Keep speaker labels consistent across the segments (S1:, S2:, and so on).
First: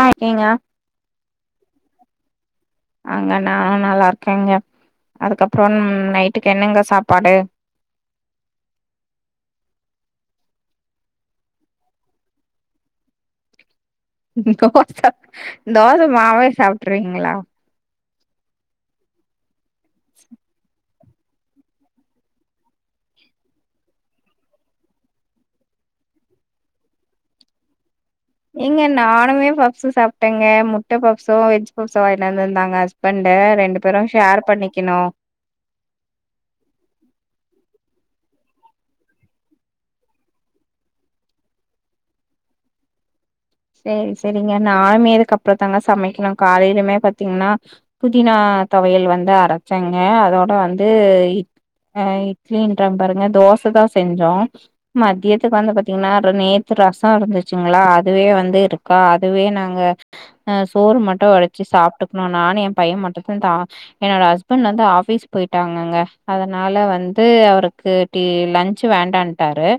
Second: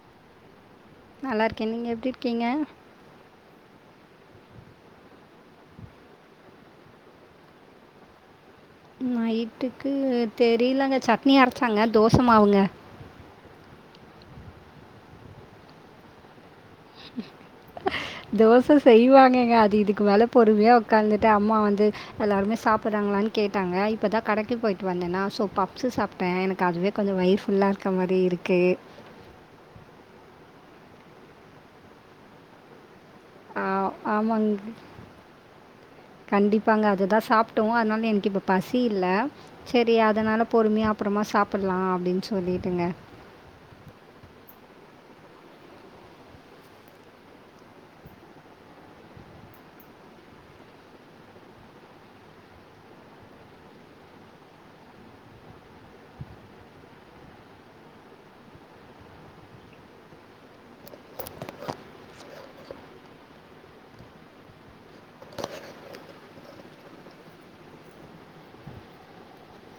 S1: ஆ ஏங்க
S2: நல்லா இருக்கே நீங்க எப்டி இரு க்கீங்க
S1: ஆங்க நா நல்லா இருக்கேங்க அதுக்கப்புறோ ம் நைட்டுக்கு என்னங்க சாப்பாடு
S2: நைட்டுக்கு தெரியலங்க சட்னி அரைச்சாங்க தோச மாவுங்க
S1: தோச தோச மாவே சாப் டறீங்களா
S2: தோச செய்வாங்கங்க அ து இதுக்கு மேல பொறுமையா ஒக் காந்துட்டு அம்மா வந்து எல்லாருமே சாப்பட்றாங்களான்னு கேட்டாங்க இப்பதா கடைக்கி போயிட்டு வந்தனா சோ பப்ஸு சாப்ட்டே எனக்கு அதுவே கொஞ்ச வயிறு ஃபுல்லா இருக்
S1: ஏங்க நானுமே பப்ஸு சாப் டங்க முட்ட பப்ஸு வெஜ் பப்ஸ் வாங்கிட்டு வந்திருந்தாங்க ஹஸ்
S2: ஆ ஆமாங் கண்டிப்பாங்க அதுதா சாப்ட்டோ அதனா ல எனக்கு இப்ப பசி இல்ல செரி அதனால பொறுமையா அப்பறமா சாப்பட்லா அப்டின்னு சொல்லிட்டங்க.
S1: சேரி சேரிங்க நானுமே இதுக்கு அப்புறந்தாங்க சமைக்கணு காலையிலுமே பாத்தீங்கன்னா புதினா தொவையல் வந்து அரைச்சங்க அதோட வந்து இட் ஆ இட்லின்றே பாருங்க தோசைதா செஞ்சோ மதியத்துக்கு வந்து பாத்தீங்ன்னா அப்புறோ நேத்து ரசோ இருந்துச்சுங்களா அதுவே வந் து இருக்கா அதுவே நாங்க ஆ சோறு மட்டு வடிச்சு சாப்ட்டுக்கணு நானு ஏன் பையன் மட்டுந்துந்தா என்னோட ஹஸ்பண்ட் வந்து ஆஃபீஸ் போயிட்டாங்கங்க அதனால வந்து அவருக்கு டீ லன்ச் வேண்டான்ட்டாரு.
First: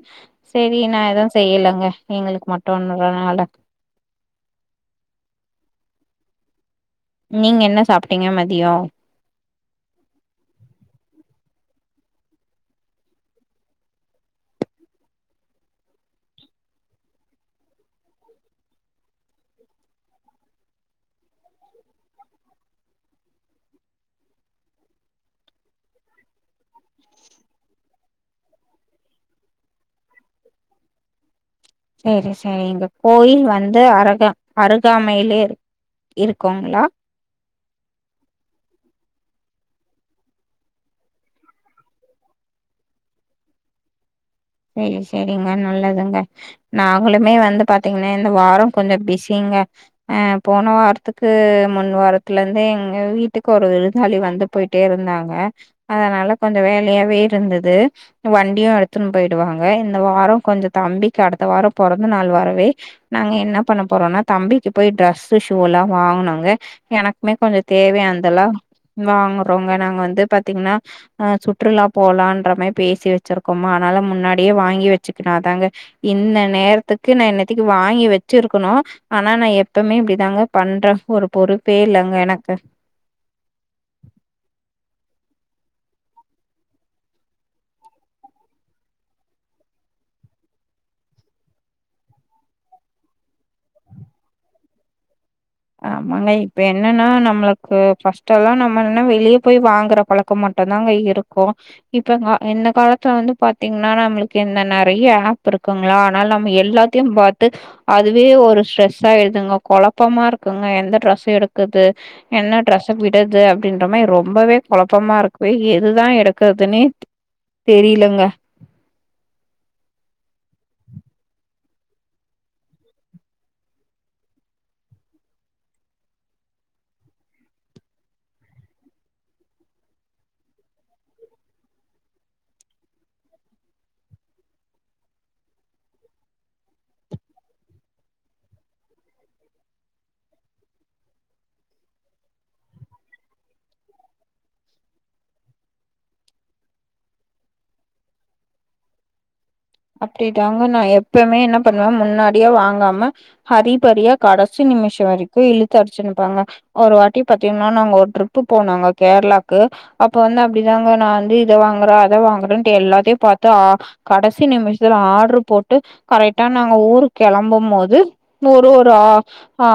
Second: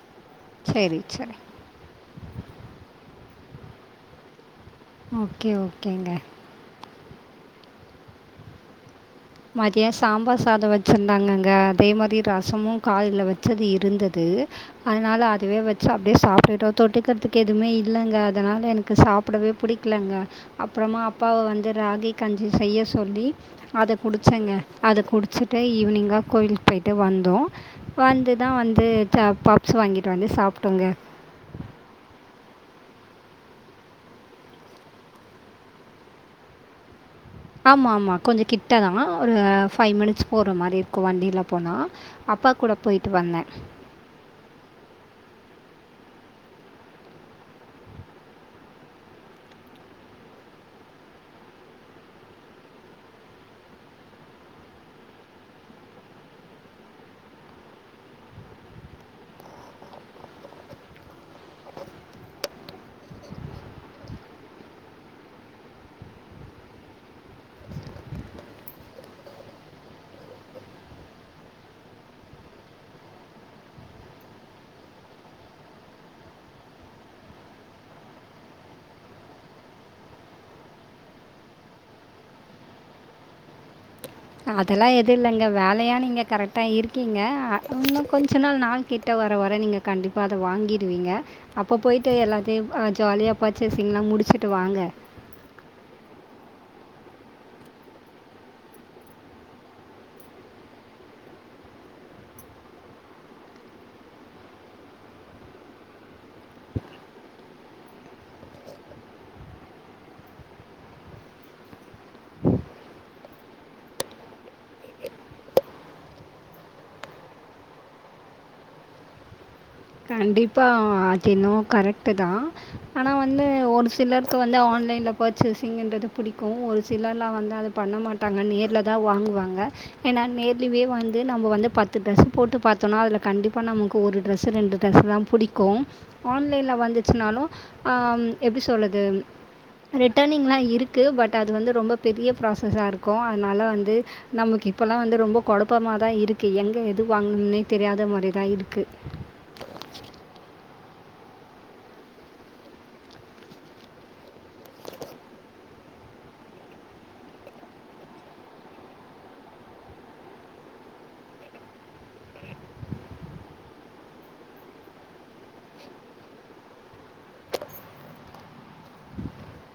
S1: செரி நா
S2: சரி
S1: எதுவு
S2: சரி
S1: செய்யலங்க எங்களுக் மட்டுங்கிறனால
S2: ஓகே ஓகேங்க.
S1: நீங்க என்ன சாப்ட்டீங்க மதியோ?
S2: மதியோ சாம்பார் சாதோ வச்சுருந்தாங்கங்க அதே மாரி ரசமு காலைல வச்சது இருந்தது அதனால அதுவே வச்சு அப்டியே சாப்ட்டுட்டோ தொட்டுக்கிறதுக்கு எதுமே இல்லங்க அதனால எனக்கு சாப்படவே பிடிக்கலங்க அப்புறமா அப்பாவ வந்து ராகி கஞ்சி செய்ய சொல்லி அத குடிச்சங்க அத குடிச்சிட்டு ஈவினிங்கா கோயிலுக்கு போய்ட்டு வந்தோ வந்துதா வந்து த பப்ஸ் வாங்கிட்டு வந்து சாப்ட்டோங்க.
S1: செரி செரிங்க கோயில் வந்து அருக அருகாமையிலயே இரு இருக்குங்களா
S2: ஆமா ஆமா கொஞ்ச கிட்டதா ஒரு ஃபைவ் மினிட்ஸ் போற மாரி இருக்கு வண்டில போனா அப்பா கூட போயிட்டு வந்தே.
S1: செரி செரிங்க நல்லதுங்க. நாங்களுமே வந்து பாத்தீங்கன்னா இந்த வாரோ கொஞ்ச பிஸிங்க. ஆ போன வாரத்துக்கு முன் வாரத்துல இருந்து எங்க வீட்டுக்கு ஒரு விருந்தாளி வந்து போயிட்டே இருந்தாங்க. அதனால கொஞ்ச வேலையாவே இருந்தது வண்டியு எடுத்துனு போய்டுவாங்க இந்த வாரோ கொஞ்ச தம்பிக்கு அடுத்த வாரோ பொறந்த நாள் வரவே நாங்க என்ன பண்ண போறோன்னா தம்பிக்கு போய் டிரெஸ், ஷூல்லா வாங்கணுங்க எனக்குமே கொஞ்ச தேவையானதெல்லா வாங்குறோங்க நாங்க வந்து பாத்தீங்ன்னா சுற்றுலா போலான்ற மாரி பேசி வச்சிருக்கோமா அதனால முன்னாடியே வாங்கி வச்சுக்கணு அதாங்க இந்த நேரத்துக்கு நா இந்நேரத்தக்கி வாங்கி வச்சுருக்கணு ஆனா நா எப்பமே இப்டிதாங்க பண்றே ஒரு பொறுப்பே இல்லங்க எனக்கு.
S2: அதெல்லா எது இல்லைங்க வேலையா நீங்க கரெக்டா இருக்கீங்க ஆ இன்னு கொஞ்ச நாள் நாள் கிட்ட வர வர நீங்க கண்டிப்பா அத வாங்கிடுவீங்க அப்போ போயிட்டு எல்லாத்தையு ஆ ஜாலியா பர்ச்சேஸிங்லா முடிச்சுட்டு வாங்க.
S1: ஆமாங்க இப்ப என்னன்னா நம்மளுக்கு ஃபஸ்ட்டல்லா நம்மல்லா வெளிய போய் வாங்குற பழக்கோ மட்டும்தாங்க இருக்கு இப்பங்க இந்த காலத்துல வந்து பாத்தீங்ன்னா நம்மளுக்கு இந்த நெறைய ஆப் இருக்குங்களா அதனால நம்ம எல்லாத்தையு பாத்து அதுவே ஒரு ஸ்ட்ரெஸ்ஸா ஆயிருதுங்க கொழப்பமா இரு க்குங்க எந்த ட்ரெஸ் எடுக்குறது என்ன டிரெஸ்ஸ விடறது அப்டின்ற மாரி ரொம்பவே கொழப்பமா இருக்கு எதுதா எடுக்குறதுன்னே தெ தெரியலங்க
S2: கரெக்ட்டுதா ஆனா வந்து ஒரு சிலருக்கு வந்து ஆன்லைன்ல பர்ச்சேஸிங்கன்றது பிடிக்கு ஒரு சிலர்லா வந்து அத பண்ண மாட்டாங்க நேர்லதா வாங்குவாங்க. ஏன்னா நேர்லிவே வந்து நம்ம வந்து பத்து ட்ரெஸ்ஸு போட்டு பாத்தோனா அதுல கண்டிப்பா நமக்கு ஒரு ட்ரெஸ்ஸு ரெண்டு ட்ரெஸ்தா புடிக்கு ஆன்லைன்ல வந்துச்சுனாலு அம் எப்டி சொல்லது ரிட்டர்னிங்லா இருக்கு பட் அது வந்து ரொம்ப பெரிய ப்ராசஸா இருக்கு அதனால வந்து நமக்கு இப்போலா வந்து ரொம்ப கொழப்பமாதா இருக்கு எங்க எது வாங்கணுனே தெரியாத மாரிதா இருக்கு.
S1: அப்டிதாங்க நா எப்பமே என்ன பண்ணுவ முன்னாடியே வாங்காம ஹரிபரியா கடைசி நிமிஷோ வரைக்கு இழுத்து அடிச்சுனுருப்பாங்க. ஒரு வாட்டி பாத்தீங்னா நாங்க ஒரு ட்ரிப்பு போனோங்க கேரளாக்கு. அப்ப வந்து அப்டிதாங்க நா வந்து இத வாங்கறே அத வாங்கறேன்ட்டு எல்லாத்தையு பாத்து ஆ கடைசி நிமிஷத்துல ஆர்ட்ரு போட்டு கரெக்டா நாங்க ஊருக் கெளம்பும் போது ஒரு ஒரு ஆ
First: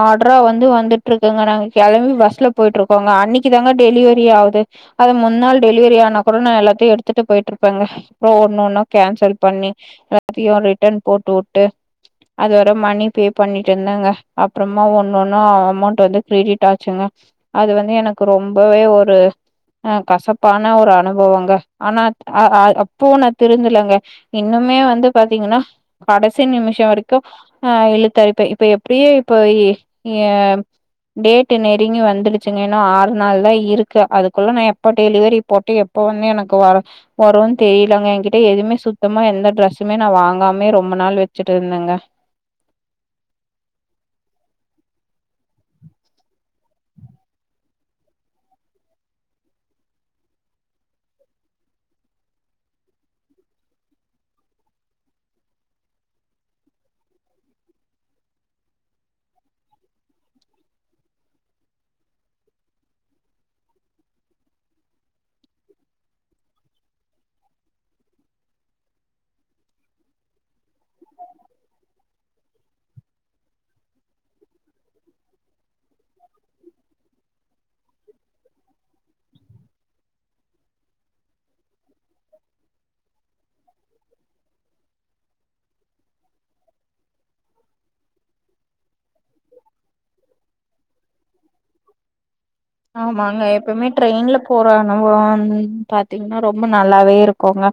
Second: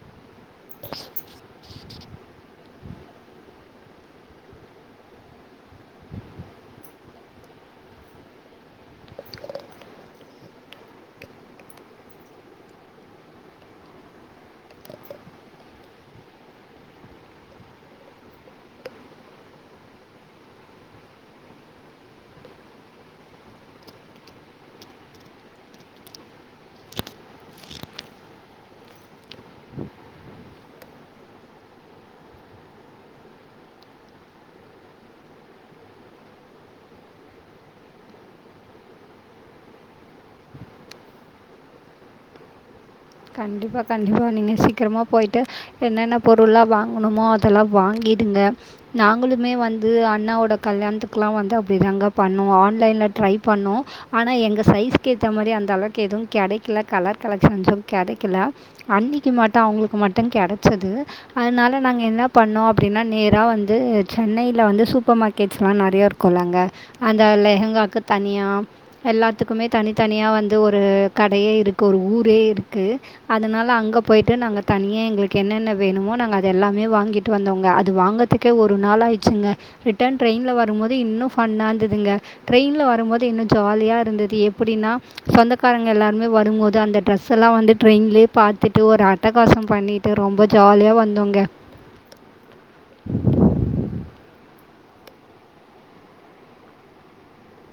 S1: ஆர்டரா வந்து வந்துட்ருக்கங்க நாங்க கெளம்பி பஸ்ல போயிட்ருக்கோங்க அன்னைக்குதாங்க டெலிவரி ஆகுது. அது முன்னால் டெலிவரி ஆனா கூட நா எல்லாத்தையு எடுத்துட்டு போயிட்ருப்பேங்க அப்ப ஒன்னு ஒன்னா கேன்சல் பண்ணி எல்லாத்தையு ரிட்டன் போட்டு உட்டு அதுவர மணி பே பண்ணிட்டு இருந்தேங்க அப்புறமா ஒண்ணு ஒண்ணா அமௌண்ட் வந்து கிரெடிட் ஆச்சுங்க அது வந்து எனக்கு ரொம்பவே ஒரு ஆ கசப்பான ஒரு அனுபவங்க ஆனா ஆ ஆ அப்பவு நா திருந்தலங்க. இன்னுமே வந்து பாத்தீங்கன்னா கடைசி நிமிஷோ வரைக்கும் ஆ இழுத்தடிப்பே இப்ப எப்டியே இப்போ இ யா டேட்டு நெருங்கி வந்துருச்சுங்க இன்னு ஆறு நாள்தா இருக்கு அதுக்குள்ள நா எப்போ டெலிவரி போட்டு எப்ப வந்து எனக்கு வ வருன் தெரியலங்க என்கிட்ட எதுமே சுத் தமா எந்த ட்ரெஸ்ஸுமே நா வாங்காமே ரொம்ப நாள் வச்சுட்டு இருந்தேங்க.
S2: கண்டிப்பா கண்டிப்பா நீங்க சீக்கிரமா போயிட்டு என்னென்ன பொருள்லா வாங்கணுமோ அதெல்லா வாங்கிடுங்க நாங்களுமே வந்து அண்ணாவோட கல்யாணத்துக்குலா வந்து அப்டிதாங்க பண்ணோ ஆன்லைன்ல ட்ரை பண்ணோ ஆனா எங்க சைஸ்கேத்த மாரி அந்த அளவுக்கு எதுவு கெடைக்கல கலர் கலெக்ஷன்ஸு கெடைக்கல அண்ணிக்கி மட்டு அவங்களுக்கு மட்டு கெடச்சது அதனால நாங்க என்ன பண்ணோ அப்பிடின்னா நேரா வந்து சென்னைல வந்து சூப்பர் மார்க்கெட்ஸ்லா நெறையா இருக்குல்ல அங்க அந்த லெஹங்காக்கு தனியா எல்லாத்துக்குமே தனித்தனியா வந்து ஒரு கடையே இருக்கு ஒரு ஊரே இரு க்கு அதனால அங்க போய்ட்டு நாங்க தனியே எங்ளுக்கு என்னென்ன வேணுமோ நாங்க அத எல்லாமே வாங்கிட்டு வந்தோங்க அது வாங்கதுக்கே ஒரு நாள் ஆய்டுச்சுங்க ரிட்டர்ன் ட்ரெயின்ல வரும் போது இன்னும் ஃபன்னா இருந்ததுங்க ட்ரெயினில வரும்போது இன்னு ஜாலியா இருந்தது எப்டின்னா சொந்தக்காரங்க எல்லாருமே வரும்போது அந்த ட்ரெஸ் ஃப்ரெண்ட்ஸ் எல்லா வந்து ட்ரெயின்லே பாத்துட்டு ஒரு அட்டகாசம் பண்ணிட்டு ரொம்ப ஜாலியா வந்தோங்க
S1: இப்ப நம்மோ வந்து பாத்தீங்னா ரொம்ப நல்லாவே இருக்கோங்க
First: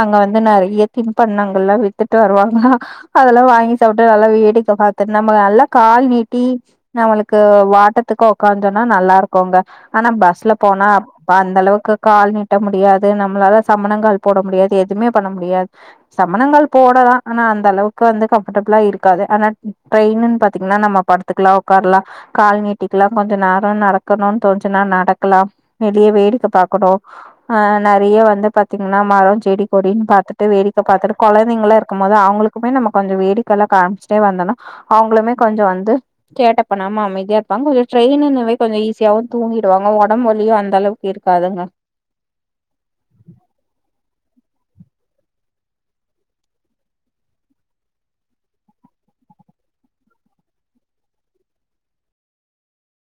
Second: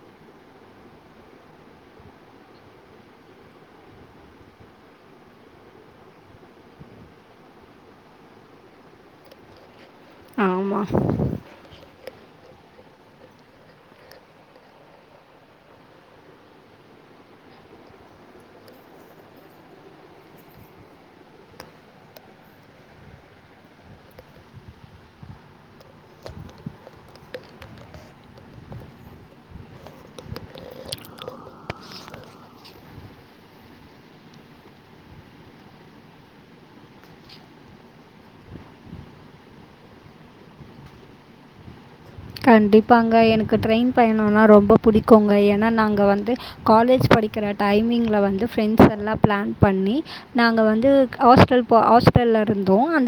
S1: அங்க வந்து நறைய தின்பண்டங்கல்லா வித்துட்டு வருவாங்க அதெல்லா வாங்கி சாப்ட்டு நல்லா வேடிக்க பாத்து நம்ம நல்லா கால் நீட்டி நம்மளுக்கு வாட்டத்துக்கு உக்காந்தோம்னா நல்லாருக் குங்க ஆனா பஸ்ல போனா
S2: ஆமாம்
S1: அப் அந்த அளவுக்கு கால் நீட்ட முடி முடியாது நம்ளால சமணங்கால் போட முடியாது எதுவுமே பண்ண முடியாது சமணங்கால் போடலா ஆனா அந்த அளவுக்கு வந்து கம்ஃபர்ட்டபிளா இருக்காது ஆனா ட்ரெயினின் பாத்தீங்கன்னா நம்ம படுத்துக்கலா உக்கார்லா கால் நீட்டிக்கலா கொஞ்ச நேரோ நடக் கனுனு தோணுச்சுனா நடக்லா வெளிய வேடிக்க பக்கணு ஆ நறைய வந்து பாத்தீங்கன்னா மரோ செடி கொடின்னு பாத்துட்டு வேடிக்க பாத்துட்டு கொழந்தைங்களாருக்கும் போது அவுங்களுக்குமே நம்ம கொஞ்சோ வேடிக்கைலா காமிச்சுட்டே வந்தனா அவுங்ளுமே கொஞ்சோ வந்து சேட்ட பண்ணாம அமைதியா இருப்பாங்க கொஞ்சோ ட்ரெயின்னுனாவே கொஞ்சோ ஈஸி சியாவும் தூங்கிடுவாங்க உடம் வலியும் அந்த அளவுக்கு இருக்காதுங்க
S2: கண்டிப்பாங்க எனக்கு ட்ரெயின் பயணம்னா ரொம் ப புடிக்குங்க ஏனா நாங்க வந்து காலேஜ் படிக்கிற டைமிங்ல வந்து ஃப்ரெண்ட்ஸ் எல்லா பிளான் பண்ணி நாங்க வந்து ஹாஸ்டல் போ ஹாஸ்டல்ல இருந்தோ அந்த